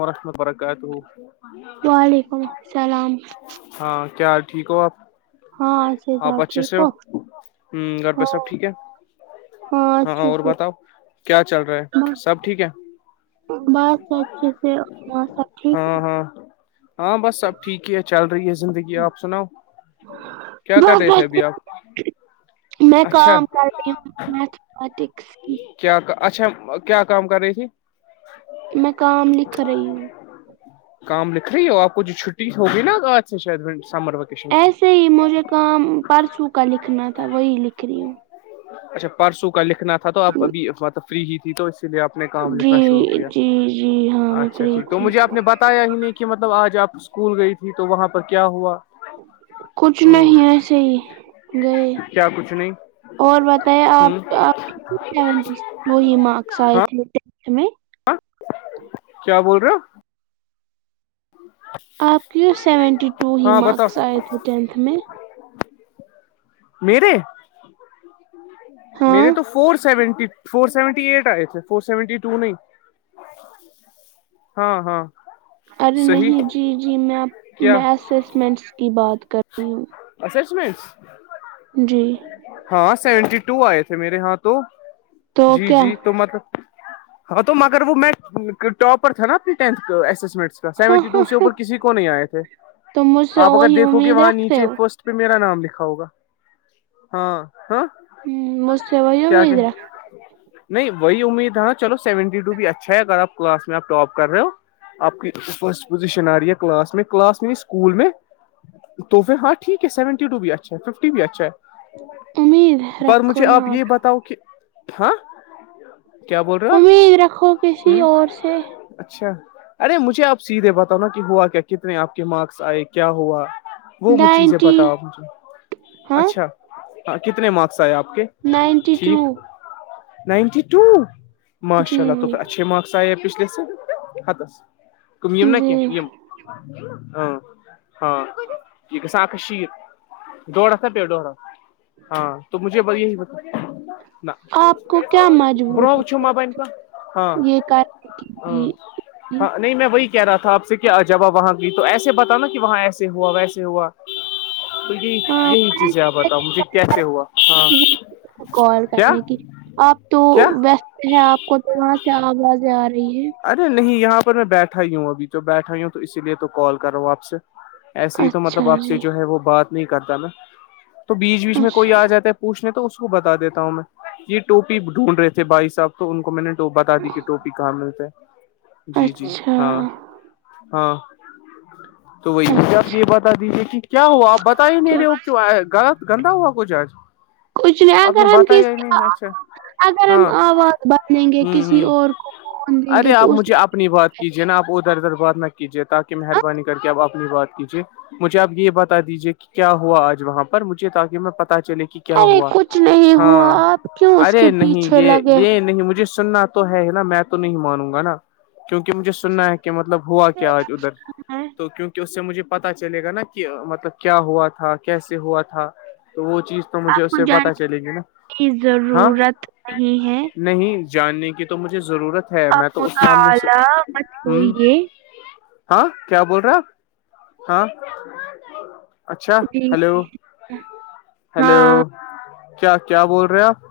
ورحمتہ اللہ وبرکاتہ وعلیکم السلام ہاں کیا ٹھیک ہو آپ ہاں آپ صاحب اچھے ٹھیک سے ہو گھر پہ ہاں سب ٹھیک ہے ہاں اچھے اور سے بتاؤ کیا چل رہا ہے سب ٹھیک ہے بس اچھے سے اور سب ٹھیک ہے ہاں ہاں ہاں بس سب ٹھیک ہی ہے چل رہی ہے زندگی آپ سناؤ کیا کر بس رہے تھے اچھے ابھی آپ میں اچھا کام کر رہی ہوں میتھمییٹکس کی کیا اچھا کیا کام کر رہی تھی میں کام لکھ رہی ہوں کام لکھ رہی ہو آپ کو جو چھٹی ہوگی نا آج سے شاید سمر وقت ایسے ہی مجھے کام پرسوں کا لکھنا تھا وہی لکھ رہی ہوں اچھا پرسوں کا لکھنا تھا تو آپ ابھی مطلب فری ہی تھی تو اسی لیے آپ اپنے کام لکھنا شروع کیا ہوں ہوں اچھا ٹھیک تو مجھے آپ نے بتایا ہی نہیں کہ مطلب آج آپ اسکول گئی تھی تو وہاں پر کیا ہوا کچھ ہ نہیں ایسے ہی گئے کیا کچھ نہیں اور بتائیں آپ ہ سیونٹی ٹو مارکس آئے ہاں تھے میں کیا بول رہے ہو آپ کے سیونٹی ٹو ہی ہاں بتاؤ مارکس آئے تھے کہہ رہی تھی میں میرے ہاں میرے تو four seventy four seventy eight آئے تھے فور سیونٹی ٹو نہیں ہاں ہاں ارے نہیں صحیح جی جی میں کیا میں اسسمنٹس کی بات کر رہی ہوں ایسسمینٹ جی ہاں سیونٹی ٹو آئے تھے میرے ہاں تو تو جی کیا جی تو میرے تو ہاں تو مگر وہ میں ٹاپر تھا نا اپنی ٹینتھ کا اسمنٹ سے ہاں سیونٹی ہاں ٹو سے ہاں اوپر کسی کو نہیں آئے تھے تو مجھ سے آپ اگر وہی دیکھو کہ امید وہاں نیچے رکھتے ہو اس پے میرا نام لکھا ہوگا ہاں ہوں مجھسے وہی کیا کہ امید رہا نہیں وہی امید ہے نا چلو سیونٹی ٹو بھی اچھا ہے اگر آپ کلاس میں آپ ٹاپ کر رہے ہو آپ کی فرسٹ پوزیشن آ رہی ہے کلاس میں کلاس میں اسکول میں تو وہ ہاںٹھیک ہے سیونٹیٹو بھی اچھا ففٹی بھی اچھا امید ہے پر رکھو مجھے نا آپ یہ بتاؤ کہ ہاں کیا بول رہے ہو آپ امید رکھو کسی ہ اور سے اچھا ارے مجھے آپ سیدھے بتاؤ نا کہ ہوا کیا کتنے آپ کے مارکس آئے کیا ہوا وہ چیزیں نائنٹی بتاؤ آپ مجھے ہاں اچھا ہاں کتنے مارکس آئے آپ کے نائنٹی ٹو ٹھیک نائنٹی ٹو جی ماشاء اللہ تو جی اچھے مارکس شاید پچلے سال حتس کم نا کہ جی ہاں ہاں [unintelligible] آپ کو کیا مجبوری [unintelligible] ہاں تھی یہ کرنے کی ہاں نہیں میں وہی کہہ رہا تھا آپ سے کیا جب وہاں گئ تو ایسے بتا نا کہ وہاں ایسے ہوا ویسے ہوا تو یہی یہی چیزیں ہاں بتاؤ مجھے کیسے ہوا ہاں کال کیا کرنے کی آپ تو کیا ویسٹ ہے آپ کو تو وہاں سے آوازیں آ رہی ہے ارے نہیں یہاں پر میں بیٹھا ہی ہوں ابھی تو بیٹھا ہی ہوں تو اسی لیے تو کال کر رہا ہوں آپ سے ایسے ہی تو اچھا مطلب آپ سے جی جو ہے وہ بات نہیں کرتا نا تو بیچ بیچ میں کوئی اچھا آ جاتا پوچنے تو اس کو بتا دیتا ہوں میں یہ ٹپی ڈھونڈ رہے تھے بھائی صاحب تو ان کو میں نے تو بتا دیجے کہ ٹوپی کہاں ملتا ہے جی جی اچھا ہاں ہاں تو وہی مجھے آپ اچھا یہ بتا دیجیے کہ کیا ہوا آپ بتے کیا- میرے وہ غلط گندا ہوا کچھ آج کچھ نہیں آپ نے اگر ہم بتایا ہی کسی نہیں اچھا اگر ہم ہاں آواز بنیں گے ہوں کسی ہوں اور کو فون دیں ارے گے آپ تو اس مجھے اپنی بات کیجیے نا آپ ادھر ادھر بات نہ کیجیے تاکہ مہربانی کر کے آپ اپنی بات ے مجھے آپ یہ بتا دیجیے کہ کیا ہوا آج وہاں پر مجھے تاکہ میں پتا چلے کہ کیا ارے ہوا کچھ نہیں ہوا ہاں آپ کیوں اس کے ارے نہیں پیچھے یہ لگے یہ نہیں مجھے سننا تو ہے نا میں تو نہیں مانوں گا نا کیونکہ مجھے سننا ہے کہ کہ مطلب ہوا ہوتے کیا آج ادھر ہیں تو کیونکہ کہ اس سے مجھے پتا چلے گا نا کہ مطلب کیا ہوا تھا کیسے ہوا تھا تو وہ چیز تو مجھے آپ اس کو سے پتا جاننے چلیں گے نا کی ہاں ضرورت نہیں ہے نہیں جاننے کی تو مجھے ضرورت ہے میں آپ تو اس معاملے سے مطالعہ مت ہ ہوئیے ہاں کیا بول رہے آپ ہاں اچھا جی ہلو ہاں ہلو کیا کیا بول رہے آپ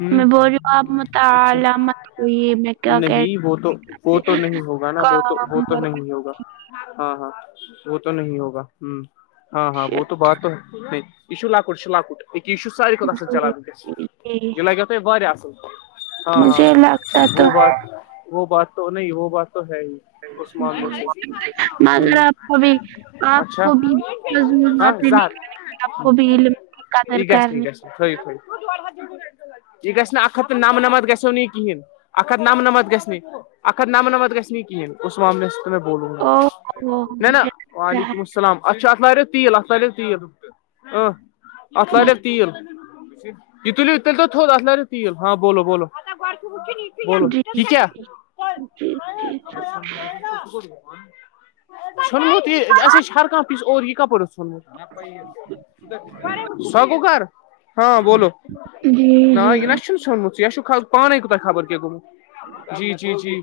ہوں میں بول رہی ہوں آپ اچھا مطالعہ مت ہوئیے میں کیا کہ نہیں وہ تو وہ تو نہیں ہوگا نا وہ تو وہ کام تو بخش۔ نہیں ہوگا ہاں ہاں وہ تو نہیں ہوگا ہ ہاں ہاں وہ تو بات تو نہیں یہ جو لکٹ لکٹ اکے یہ جو ساراریی بھتہ اصل چلان ونکیس جی جی لگو تہےہ اصل ہاں ہاں مجھے لگتا تو وہ ہے بات وہ بات تو نہیں وہ بات تو ہے ہی اس معاملے سے مگر ہوں آپ کو بھی آپ اچھا کو بھی مضمور ہاں باتیں زٕ نہیں کر آپ کو بھی علم ق درکار نہیں فری خئی یہ گ ن ا ہت تو نمنمت گسو ن نہیں یہ کیین اک ہت نمنمت گس ا ہت نمنمت گس ن ک کہیین اس معاملس میں بولوں گا او ہو نہیں ن مجھے لگتا وعلیکم السلام اتھ ات لارس تیل ات لارییا تیل ات ہے لارییا جی تیل یہ تلیو تیل تو تھوود اھ لاریو تیل ہاں بولو بولو بولو جی یہ کیا جی جی [unintelligible] سٮنمت یہ اسسے ہے ہران پیس اس اور یہ کپر اس سنونمت سا کوکار ہاں بولو جی ن نہ جی یہ نہ چ سونمتا پانے کوت خبر کی گمت جی جی جی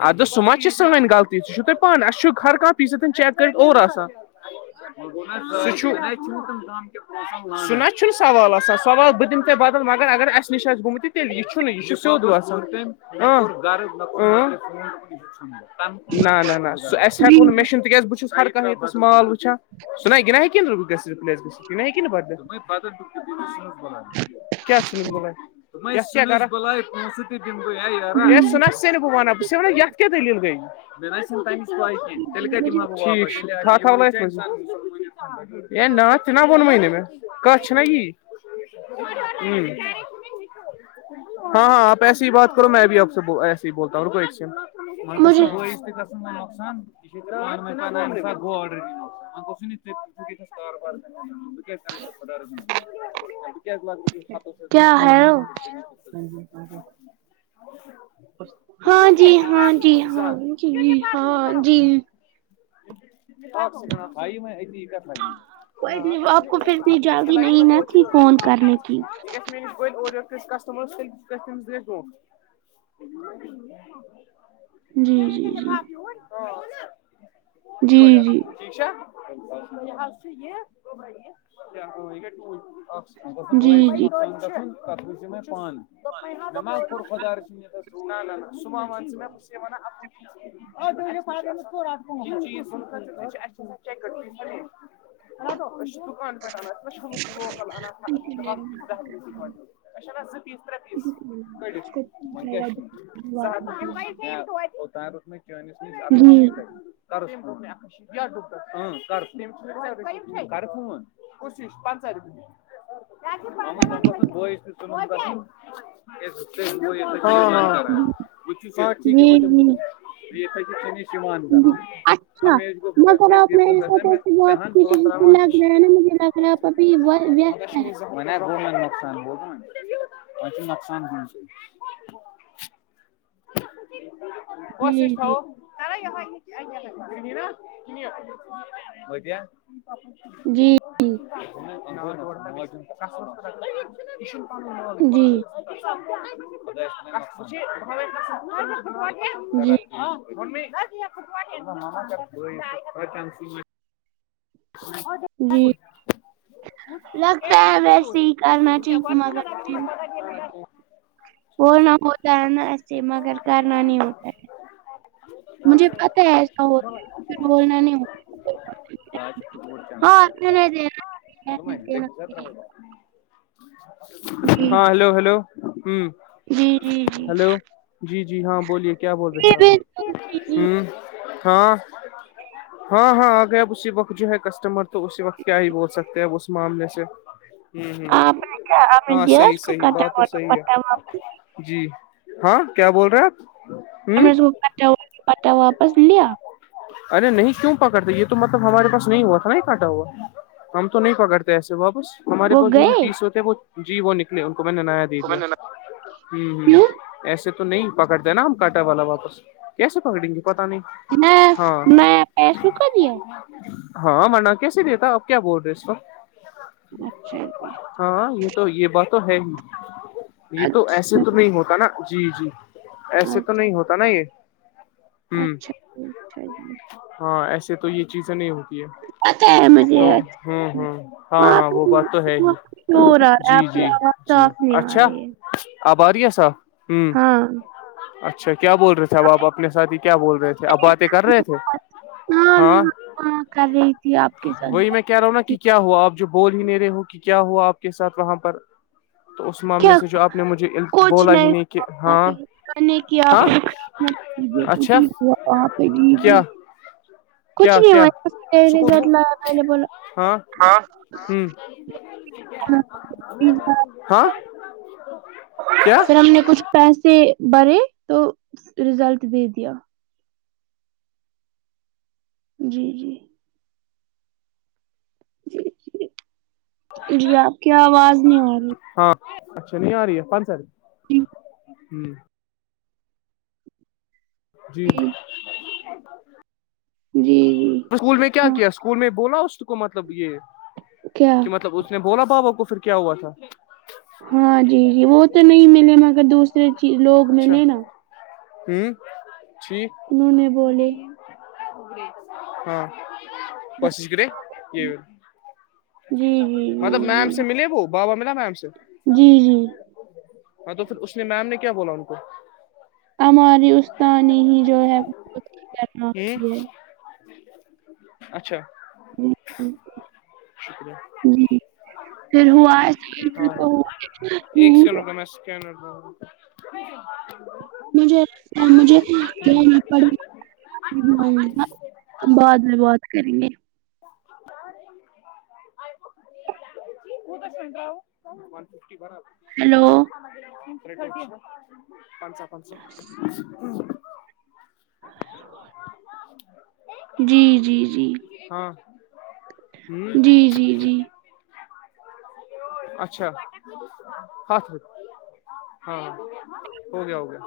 اد سم ما سے سٮنی غطی سہ چو تووہ پانانی اس چ ہر کان پیس چیک کرریت اور آتا س ا متمم س نہ چ ن سوال آان سوال ب دہ ت بدل مگر اگر اس نش آہ گومت تیل یہ چ ن یہ سود وسان ن نہ ن نہ ن س اس ہیکو ن جی نہ م میںشن تکز بچس ہر کتس مال وچان س ن یہ نہ ہی ن رپلیس گ یہ نہٮ ن بدل شکیا چ نس بلائ جی س ن سے ن ب وانا ب سنا ت کی کیا دلیل گ تم پ ک تیل ک مجھے کہات د ہماٹھیکٹھاکہ ہوا ناس ہ ن سے نا وونمنے میں کس چ نا یہ ہ ہاں ہاں آ ایسے ہی بات کرو میں ابھی آپ سے ایسے ہی بولتا ہوں رکو ایک ڈ انکل س مجھے کاربار [inaudible] رہ [inaudible] کیا ہےو ج [inaudible] ہاں جی ہاں جی ہاں جی ہاں جی آپ آھائی میں ت کر لی نہ کوئی آپ کو پھر اتنی جلدی لگ میں نہیں نہ سوچ تھی فون کرنے کی می بول اوری کسٹمر س جی جی جی [inaudible] ف [inaudible] ہاں کچھ جی پڑیا [unintelligible] ٹھیک یہ یہ [inaudible] [unintelligible] ب جی جی نقصان پ ب وچھ جو میں پانانی [inaudible] [unintelligible] اور [inaudible] خدا سان اور [inaudible] ہ تو دکان ولانان ز پیس تر پیس [inaudible] وہ کیا اوتان ر میں چس جی م جی س ہ شیتس ف [inaudible] ف کش پنچہ روپی [inaudible] ہم س کر ب کر [inaudible] ٹھیک ہے جی بن ب [inaudible] یہ تو تس [inaudible] شیوان کرنا جی ہم اچھا اسگ مگر آپ تیلتا میرے ساتھ ایسی پہ خلپ بھی و وست ہے گ نقصان ب نقان س کسش جی تھو جی [inaudible] اا [inaudible] جی ن پ جی [inaudible] [inaudible] جی ہاں بت [inaudible] جی لگتا ہے ویسے ہی کرنا چاہیے مگر [inaudible] بولنا ہوتا ہے نا ایسے مگر کرنا نہیں ہوتا ہے مجھے پت ہے ایسا ہوتا پھر بولنا نہیں ہوتا ب ہاں چ رہنے دینا ب رہنے جا دینا ہو جی ہاں ہلو ہلو ہ جی جی جی جی ہلو جی جی ہاں بولیے کیا بول رہے تھے آپ بالکل جی جی ہ ہاں ہاں ہاں آ گیا اسی وقت جو ہے کسٹمر تو اسی وقت کیا ہی بول سکتے ہیں ا اس معاملے سے ہوں ہوں آ آپ کیا آ ہاں دیاس صحیح کو صحیح بات کٹاا تو صحیح ہے پتااپ جی ہاں کیا بول رہے آپ ہم ہوں نے اس کو پا پٹا واپس لیا ارے نہیں کیوں پکڑتے یہ تو مطلب ہمارے پاس نہیں ہوا تھا نا یہ کٹا ہوا کم تو نہیں پکڑتے ایسے واپس ہمارے وہ پاس جو بھی گئے پیس ہوتے وہ جی وہ نکلے ان کو میں نے نایا دے دیا ہوں ہ کیوں ایسے تو نہیں پکڑ د نا ہم کاٹا والا واپس کیسے پکڑیں گے پتا نہیں میں ہاں میں پیسوں کا دیا ہاں منا کیسے دیتا اپ کیا بول رہے اس تو اچھا جی ہاں یہ تو یہ بات تو ہے ہی یہ تو ایسے اچھا تو نہیں ہوتا نا جی جی ایسے تو اچھا نہیں ہوتا نا یہ ہ اچھا اچھا ج [inaudible] ہاں ایسے تو یہ چیزیں نہیں ہو پتہ ہے مجھے تو ہوں اچھا ہوں ہاں اچھا ہاں آپ وہ بات تو ہے ہی شور آ رہا ہے جی آپ کی جی آواز جی صاف نہیں آ اچھا رہی ہے آباریہ صاحب ہوں ہاں اچھا کیا بول رہے ہیں اھب آپ اپنے ساتھ ہی کیا بول رہے تھے اب باتیں کر رہے تھے ہاں ہاں کر رہی تھی آپ کے ساتھ وہی میں بیٹھی کہہ رہا ہوں نا تھی کہ کیا ہوا آپ جو بول ہی نہیں رہے ہو کہ کیا ہوا آپ کے ساتھ وہاں پر تو اس معاملے کیا سے جو آپ نے مجھے بولا ہی نہیں کہ ہاں کرنے کی ہاں آپمت کیجیے کیک اچھا ج کیا بھی کچھ کیا نہیں ہو کیا سکون رزرٹ ہو ل اوبل ہاں ہ ہاں کیا پھر ہم نے کچھ پیسے بھرے تو رزلٹ دے دیا جی جی یاپ کیا آواز نہیں آ رہی ہاں اچھا نہیں آ رہی ہے پانچ ساری ہوں [inaudible] جی [inaudible] جی جی اسکول میں کیا ہاں کیا اسکول میں بولا اس کو مطلب یہ کیا مطلب اس نے بولا بابا کو پھر کیا ہوا تھا ہاں جی جی وہ تو نہیں ملے مگر دوسرے چی لوگ اچھا ملے نا ہوں چھی [inaudible] انہوں نے بولے ہوں [inaudible] کوشش کرے یہ دادی جی جی مطلب جی میم جی سے ملے وہ با ملاا میںم سے جی جی ہاں تو پھر اس نے میم نے کیا بولا ان کو ہماری استاانی ہی جو ہے خود کرنا ہوں ہے اچھا جی جی شکریہ جی۔ پھر ہوا ہاں ہ کیا ن ب مجھے مجھے یہ پڑے بعد میں بات کریں گے ا [inaudible] سمجھا فف براب ہیلو [inaudible] پنچا پنچا [inaudible] او [inaudible] جی جی جی ہاں ہوں جی جی جی اچھا ہات ر ہاں ہو گیا ہو گیا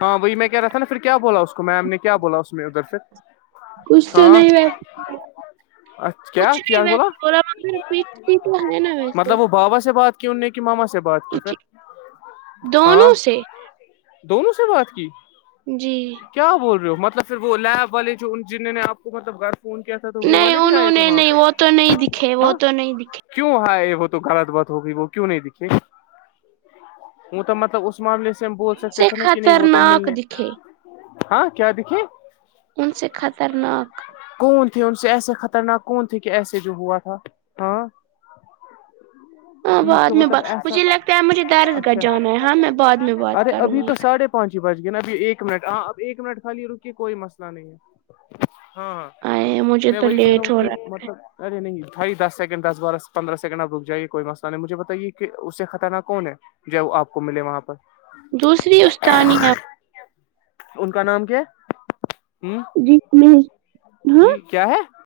ہاں وہی میں کہ رہ تھاا پھر کیا بولا اس کو میم نے کیا بولا اس میں ادھر پھر کچھ تو ہاں نہیں بی کیا کچھ کیا نہیں بولا ویسے ب مگر پچ س تو ہے نا ویسے مطلب وہ بابا سے بات کی ان نے کہ ماما سے بات کی پھر ہاں دونوں سے دونوں سے بات کی جی کیا بول رہے ہو مطلب پھر وہو لیب والے جو ان جنر نے آپ کو مطلب گھر فون کیا تھا تو وہ نہیں والے بھی انہوں آئے تھے نے وہاں نہیں پر وہ تو نہیں دکھے وہ ہاں تو نہیں دکھے کیوں ہے وہ تو غلط بات ہوگئی وہ کیوں نہیں دکھے وہ تو مطلب اس معاملے سے ہم بول ان سکتے سے تھے نا کہ نہیں وہ تو خطرناک ملنے دکھے ہاں کیا دکھے ان سے خطنااک کون تھے ان سے ایسے خطرناک کون تھے کہ ایسے جو ہوا تھا ہاں [inaudible] ہاں ٹھیک تو بعد میں مطلب بات ایسا مجھے لگتا ہے مجھے دارس گاہ اچھا جانا ہے ہاں میں بعد میں بات ارے کروں ابھی گی تو ساڑھے پہنچی بچ گ نا ابھی ایک منٹ ہاں اب ایک منٹ خالی رکی کوئی مسئلہ نہیں ہے ہاں ا مجھے میں تو وہی کہہ ہوں لیٹ ہو کہ رہا ہے مطلب ارے نہیں بھائی دس سیکنڈ دس بارہ پندرہ سیکنڈ آپ رک جائیے کوئی مسئلہ نہیں مجھے بتائیے کہ اس سے خطرناک کون ہے ج وہ آپ کو ملے وہاں پر دوسری استانییا ان کا نام کیا ہوں جی میں ہاں جی کیا ہے